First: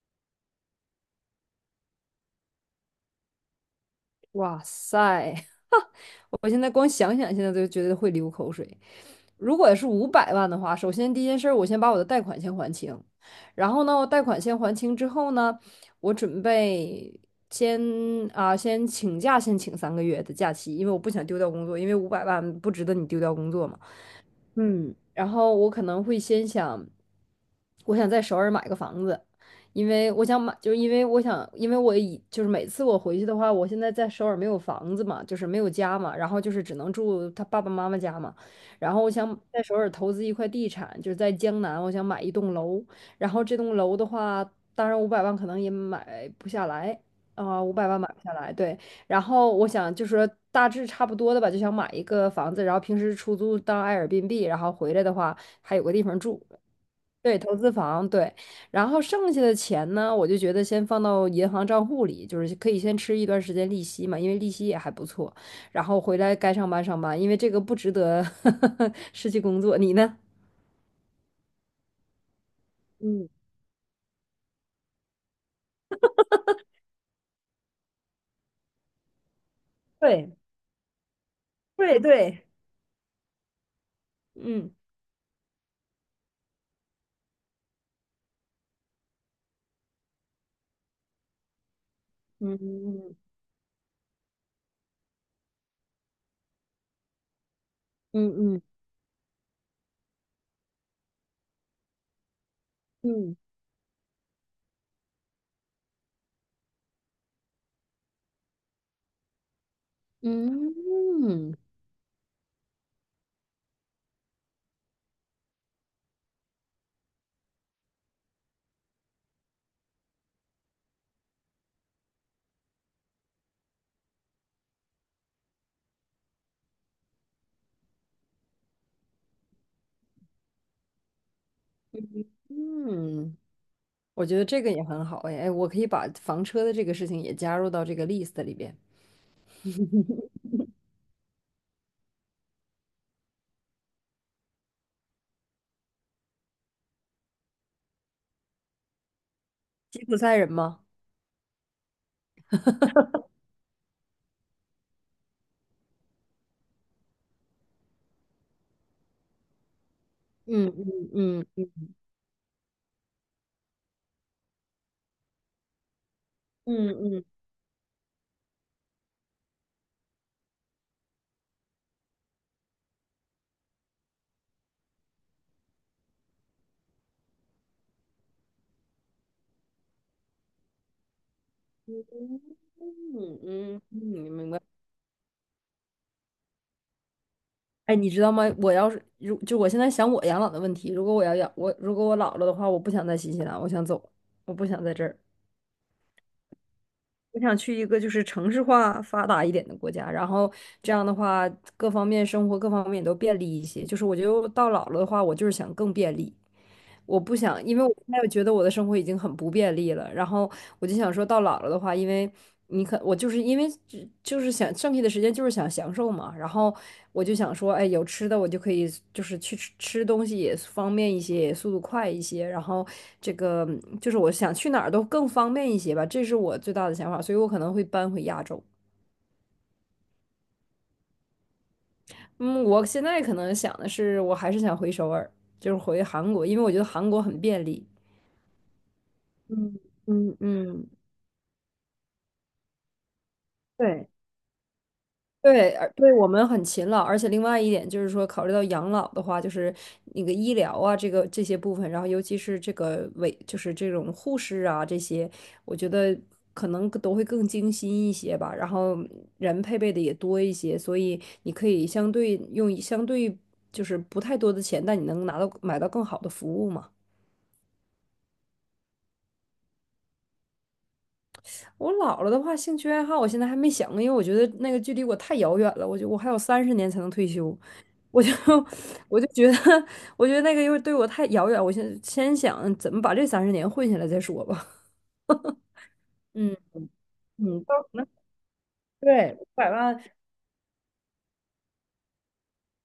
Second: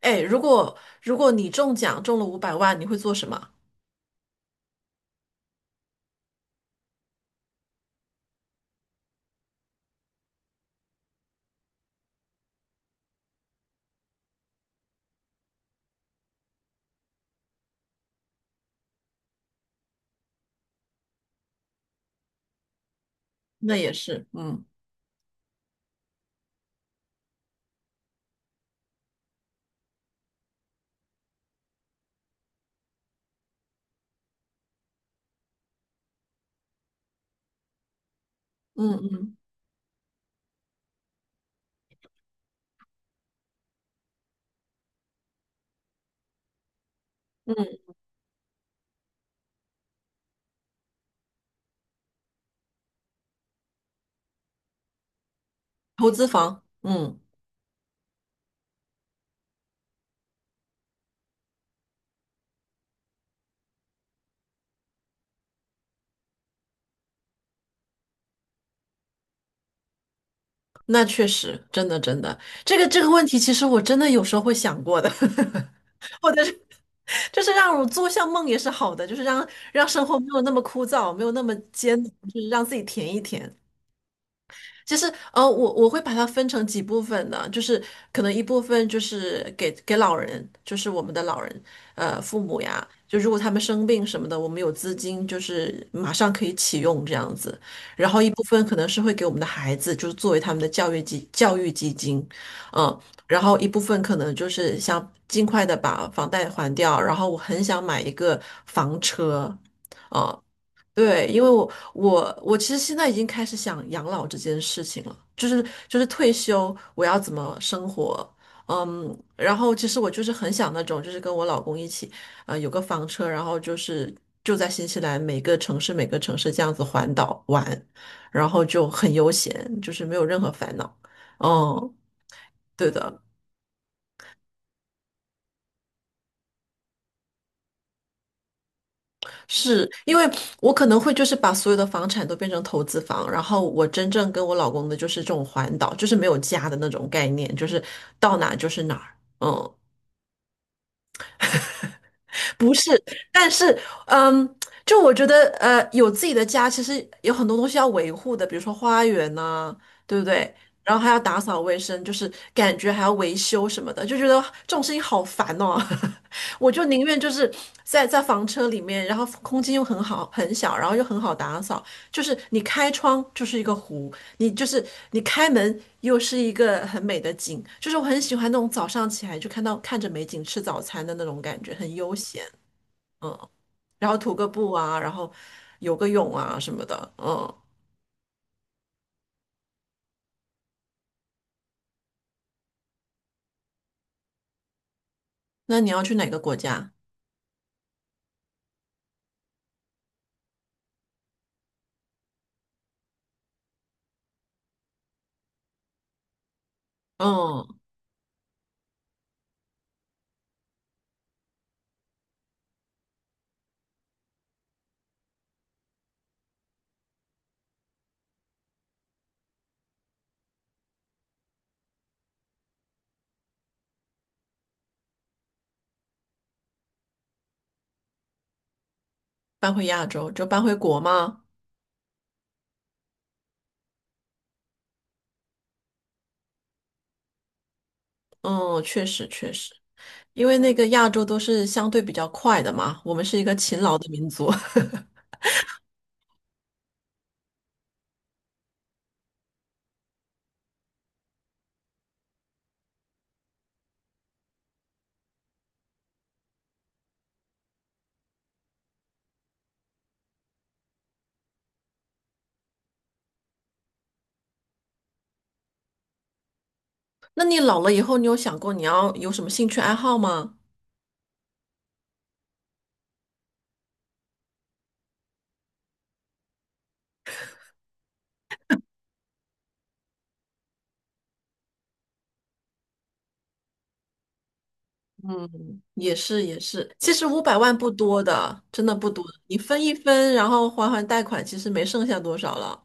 哎，如果你中奖中了五百万，你会做什么？哇塞！我现在光想想，现在都觉得会流口水。如果是五百万的话，首先第一件事儿，我先把我的贷款先还清，然后呢，我贷款先还清之后呢，我准备先先请假，先请3个月的假期，因为我不想丢掉工作，因为五百万不值得你丢掉工作那嘛。也是，嗯嗯，然后我可能会先想，我想在首尔买个房子，因为我想买，就是因为我想，因为我以就是每次我回去的话，我现在在首尔没有房子嘛，就是没有家嘛，然后就是只能住他爸爸妈妈家嘛。嗯然后我嗯想在首尔投资一块地产，就是在江南，我想买一栋楼，然后这栋楼的话，当然五百万可能也买不下来啊，五百嗯，万买不下来，对。然后我想就说大致差不多的吧，就想买一个房子，然后平时出租当 a 尔 r 币，然后回来的话还有个地投方资住。房，嗯，对，投资房，对。然后剩下的钱呢，我就觉得先放到银行账户里，就是可以先吃一段时间利息嘛，因为利息也还不错。然后回来该上班上班，因为这个不值得 失去工作。你呢？那确实，真的真的，这个问嗯，题，其实我真的有时候会想过的。或者是就是让我做项梦也是好的，就是让生活没对有那么枯燥，没有那么对艰难，就对。是让自己填一填。嗯其实，我会把它分成几部分的，就是可能一部分就是给老人，就是我们的老人，父嗯母呀，就嗯如果他们生病什么的，我们有资金，就是马上可以启用这样子。然后一部嗯嗯分可能是会给我们的孩子，就是作为他们的教育基金，嗯，嗯。然后一部分可能就是想尽快的把房贷还掉，然后我很想买一个房车。啊、嗯对，因为嗯。我其实现在已经开始想养老这件事情了，就是退休我要怎么生活。嗯，然后其实我就是很想那种，就是跟我老公一起，有个房车，然后就是就在新西兰每个城市每个城市这样子环岛玩，然后就很悠闲，就是没有任何烦恼。嗯，对的。嗯我觉得这个也很好哎，哎，我可以把房车的这个事情也加入到这个 list 里边。是因为我可能会就是把所有的房产都变成投资房，然后我真正跟我老公的就是这种环岛，就是没有家的那种概念，就是到哪就是哪儿。嗯，吉普赛人吗？不是，但是，嗯，就我觉得，有自己的家，其实有很多东西要维护的，比如说花园呐、对不对？嗯然后还要打嗯扫嗯卫生，就是感觉还要维修什么的，就觉得这种事情好烦哦。我就嗯宁愿嗯就是在房车里面，然后空间又很好很小，然后又很好打扫，就是你开窗就是一个湖，你就是你开门又是一个很美的景，就是我很喜欢那种早上起来就看着美景吃早餐的那种感觉，很悠闲。嗯嗯，嗯。然后涂个布啊，然后游个泳啊什么的。嗯。哎，你知道吗？我要是如就我现在想我养老的问题，如果我老了的话，我不想在新西兰，我想走，我不想在这儿，那你要去哪个国家？我想去一个就是城市化发达一点的国家，然后这样的话各方面生活各方面都便利一些。就是我觉得到老了的话，我就是想更便利。我不想，嗯，因为我现在觉得我的生活已经很不便利了，然后我就想说到老了的话，因为你可我就是因为只就是想剩下的时间就是想享受嘛，然后我就想说，哎，有吃的我就可以就是去吃吃东西也方便一些，也速度快一些，然后这个就是我想去哪儿都更方便一些吧，这是我最大的想法，所以我可能会搬回亚洲。搬回亚洲就搬回国吗？嗯，我现在可能想的是，我还是想回首尔，就是回韩国，因为我觉得韩国很便利。嗯，确实确实，嗯嗯因为那嗯，个亚洲都是相对比较快的嘛，我们是一个勤劳的对。民族。对，而对我们很勤劳，而且另外一点就是说，考虑到养老的话，就是那个医疗啊，这个这些部分，然后尤其是这个委，就是这种护士啊这些，我觉得可能都会更精心一些吧，然后人配备的也多一些，所以你可以相对用相对就是不太多的钱，但你能拿到买到更好的服务嘛。那你老了以后，你有想过你要有什么兴趣爱好吗？我老了的话，兴趣爱好我现在还没想，因为我觉得那个距离我太遥远了。我觉得我还有三十年才能退休，我就 我就觉得，我觉得那个又对我太遥远。我现在先想怎么把这三十年混下来再说吧。嗯，也是嗯也是，其实五百嗯，万不多的，真的不多，对，五你百分一万分，然后还贷款，其实没剩下多少了。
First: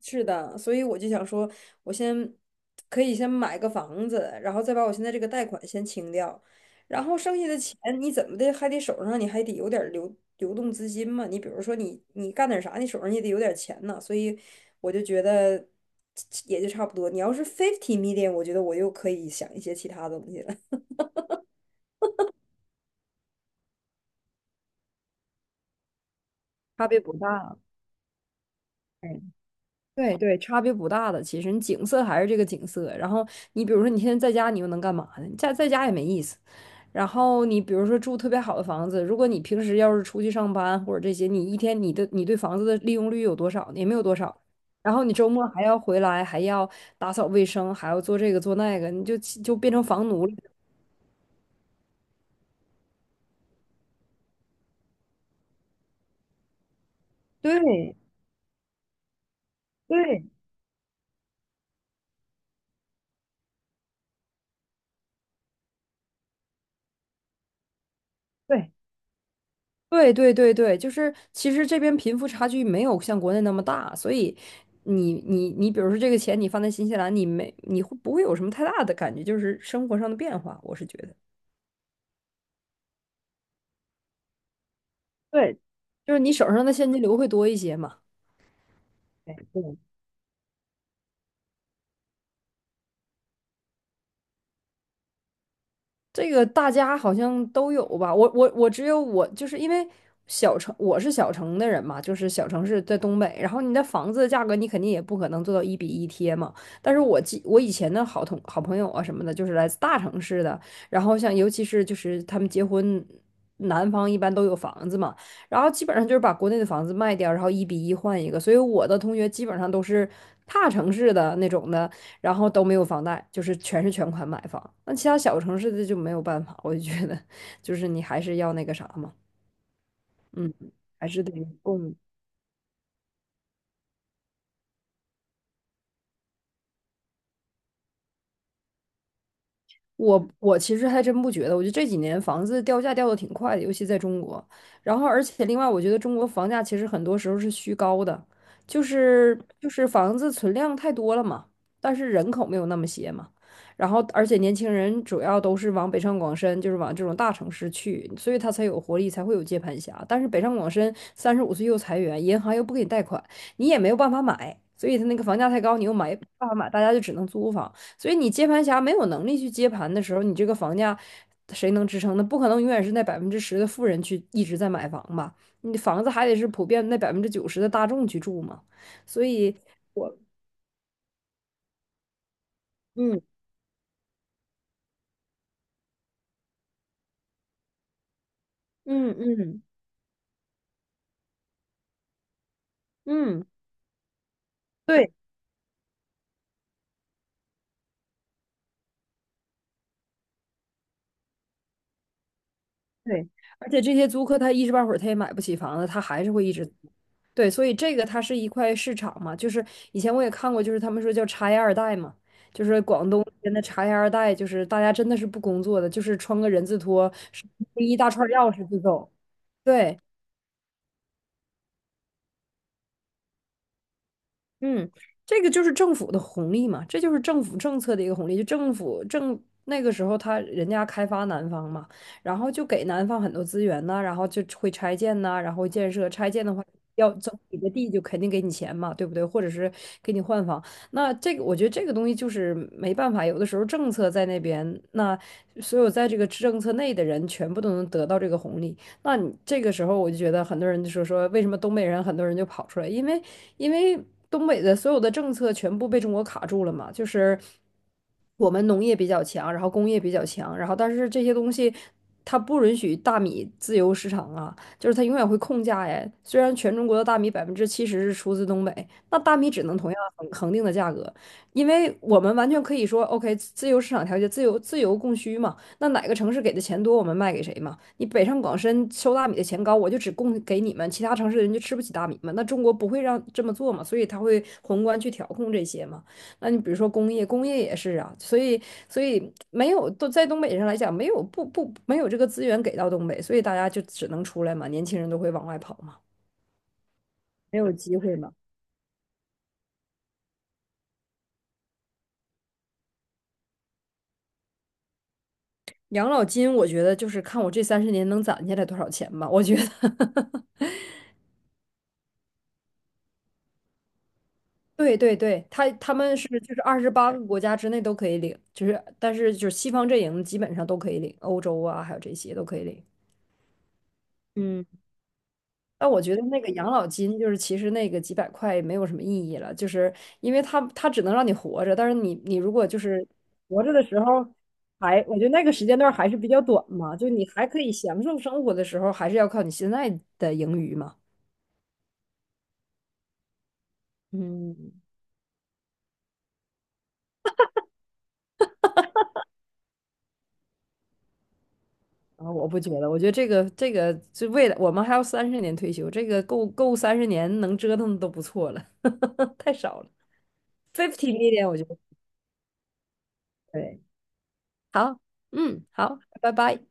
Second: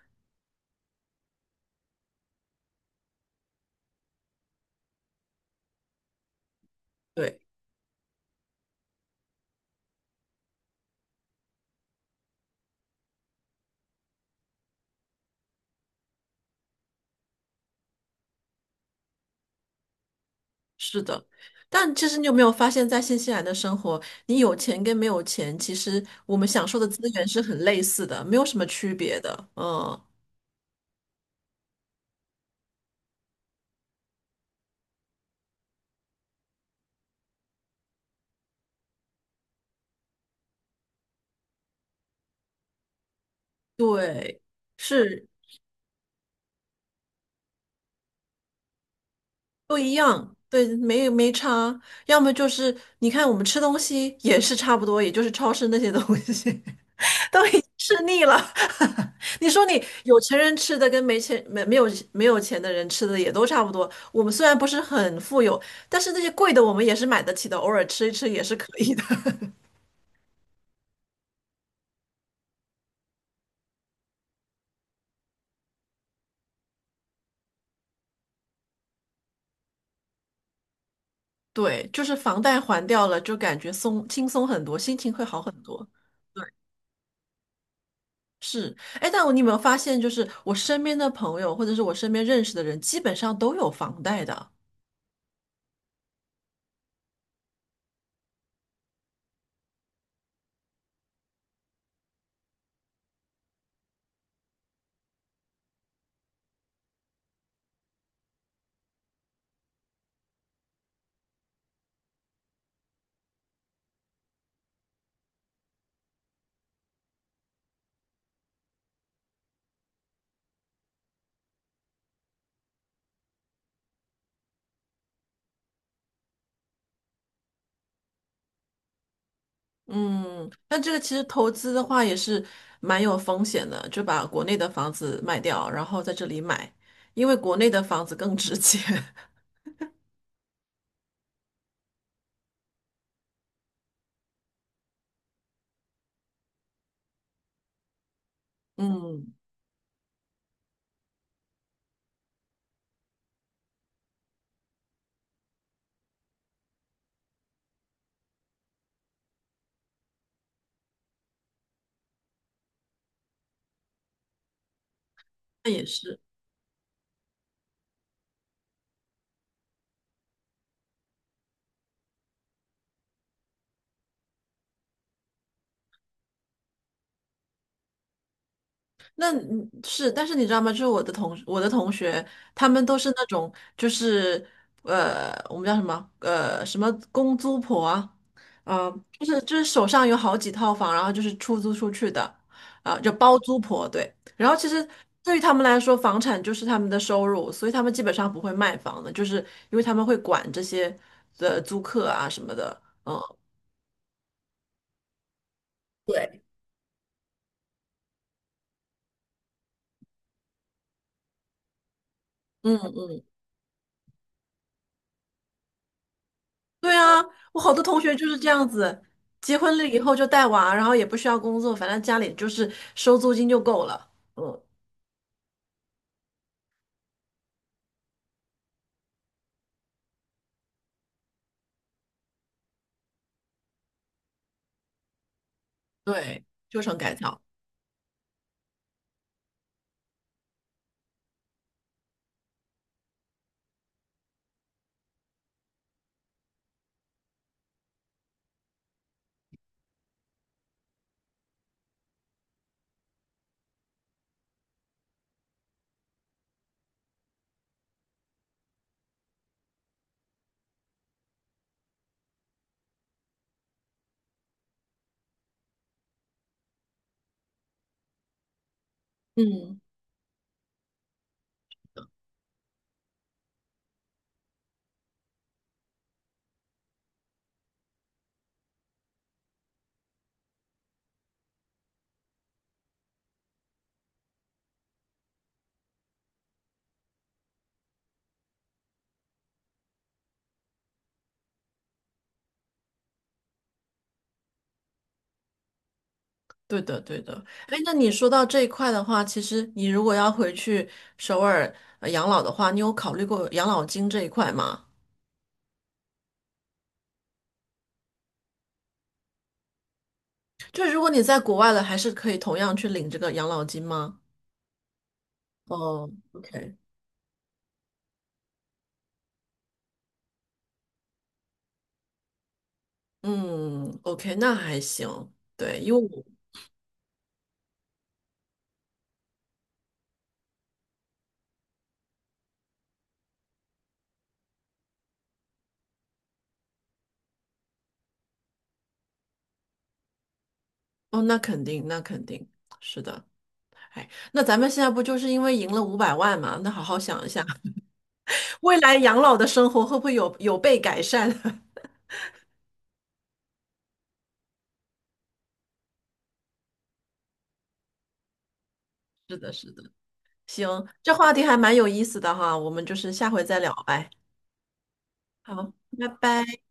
是的，所以我就想说，我先可以先买个房子，然后再把我现在这个贷款先清掉，然后对。剩下的钱你怎么的还得手上你还得有点儿流动资金嘛。你比如说你你干点啥，你手上也得有点儿钱呢。所以我就觉得也就差不多。你要是 fifty million，我觉得我又可以想一些其他东西了。是的。但其实你有没有发现，在新西兰的生活，你有钱跟没有钱，其实我们享受的差资别不源是很大。类似的，没有什么区别嗯。的。嗯，对对，差别不大的。其实你景色还是这个景色。然后你比如说你现在在家，你又能干嘛呢？你在在家也没意思。然后你比如说住特别好的房子，如果你平时要是出去上班或者这些，你一天你的你对房子的利用率有多少呢？也没有多对，少。然后你是周末还要回来，还要打扫卫生，还要做这个做那个，你就就变都成一房奴了。样，对，没差。要么就是你看我们吃东西也是差不多，也就是超市那些东西 都已经对吃腻了。你说你有对钱人吃的跟没钱没没有没有钱的人吃的也都差不多。我们虽然不是很富有，但是那些贵的我们也是买得起的，偶尔吃一吃也是可对。以的。对对对对，就是其实这边贫富差距没有像国内那么大，所以你，比如说这个钱你放在新西兰，你没你会不会有什么太大的感觉，就是生活上的变化？我是觉得，对，就是房贷还掉了，就感觉轻松很多，心情会好很对，多。就是你手上的现金流会多一些嘛。是，哎，但你有没有对，发现，就是我身边的朋友或者是我身边认识的人，基本上都有房贷的。这个大家好像都有吧？我只有我，就是因为小城，我是小城的人嘛，就是小城市在东北。然后你的房子的价格，你肯定也不可能做到一比一贴嘛。但是我记我以前的好朋友啊什么的，就是来自大城市的，然后像尤其是就是他们结婚，男方一般都有房子嘛，然后基本上就是把国内的房子卖掉，然后一比一换一个。所以我的同学基本上都是大城市的那种的。然后都没有房贷，就是全是全款买房。那其他小城市的就没有办法，我就觉得 就是你还是要那个啥嘛，嗯，嗯，但这个还其实是得投资的供话也是蛮有风险的，就把国内的房子卖掉，然后在这里买，因为国内的房子更值钱。我其实还真不觉得，我觉得这几年房子掉价掉的挺快的，尤其在中国。然后，而且另外，我觉得中国房价其实很多时候是虚高的，就嗯，是就是房子存量太多了嘛，但是人口没有那么些嘛。然后，而且年轻人主要都是往北上广深，就是往这种大城市去，所以他才有活力，才会有接盘侠。但是北上广深35岁又裁员，银行又不给你贷款，你也没有办法买，所以他那个房价太那高，也你又买是。办法买，大家就只能租房。所以你接盘侠没有能力去接盘的时候，你这个房价谁能支撑呢？不可能永远是那10%的富人去一直在买房吧？你的房子还得是普遍那90%的大众去住嘛。所那以嗯是，我，但是你知道吗？我的同学，他们都是嗯那种就是我们叫什么什么公租婆啊，啊、嗯就是就嗯是手上有好几套房，然后就是出租出去的，啊、就包嗯，租婆对。然后其实对对于他们来说，房产就是他们的收入，所以他们基本上不会卖房的，就是因为他们会管这些的租客啊什么的，嗯对，而且这些租客他一时半会儿他也买不起房子，他还是对，会一直对，所以这个它是一块市场嘛，就是以前我也看过，就是他们说叫茶叶二代嘛，就嗯是广东嗯。那边的茶叶二代，就是大家真的是不工作的，就是穿个人字对拖，啊，是我好多一同大学就串是这钥匙样就子，走。结婚了以对。后就带娃，然后也不需要工作，反正家里就是收租金就够了。嗯，嗯，这个就是政府的红利嘛，这就是政府政策的一个红利。就政府政那个时候他，人家开发南方嘛，然后就给南方很多资源呐、然后就会拆建呐、然后建设。拆对，建的话，就成要改征造。你的地就肯定给你钱嘛，对不对？或者是给你换房。那这个我觉得这个东西就是没办法，有的时候政策在那边，那所有在这个政策内的人全部都能得到这个红利。那你这个时候我就觉得很多人就说说为什么东北人很多人就跑出来，因为因为东北的所有的政策全部被中国卡住了嘛，就是我们农业比较强，然后工业比较强，然后但是这些东西。它不允许大米自由市场啊，就是它永远会控价呀。虽然全中国的大米70%是出自东北，那大米只能嗯，同样恒定的价格，因为我们完全可以说，OK，自由市场调节，自由供需嘛。那哪个城市给的钱多，我们卖给谁嘛？你北上广深收大米的钱高，我就只供给你们，其他城市的人就吃不起大米嘛。那中国不会让这么做嘛，所以他会宏观去调控这些嘛。那你比如说工业，工业也是啊，所以没有都在东北上来讲，没有这个资源给到东北，所以大家就只能出来嘛，年轻人都会往外跑嘛。对的，对的。没有哎，那机你会说嘛。到这一块的话，其实你如果要回去首尔养老的话，你有考虑过养老金这一块吗？养老金，我觉得就是看我这三十年能攒下来多少钱嘛，我觉得。就是如果你在国外了，还是可以同样去领这个养老金吗？对对对，他他哦们是就是，OK。28个国家之内都可以领，就是但是就是西方阵营基本上都可以领，欧洲啊还有这些都可以领。嗯，OK，那嗯，还行。对，但因为我觉得我，那个养老金就是其实那个几百块没有什么意义了，就是因为它只能让你活着，但是你你如果就是活着的时候还，我觉得那个时间段还是比较短嘛，就你还可以享受生活的时候，还是要靠你现在的盈余嘛。哦，那肯定，那肯定是的。哎，那咱们嗯，现在不就是因为赢了五百万嘛？那好好想一下，未来养老的生活会不会有被改善？啊，我不觉得，我觉得这个这个就未来我们还要三十年退休，这个够够三十年能折腾的都不错了，是 的，太是少的。了。行，fifty 这一话题点还我觉蛮得有意思的哈，我们就是下回再聊对，呗。好，嗯，好，好，拜拜拜。拜。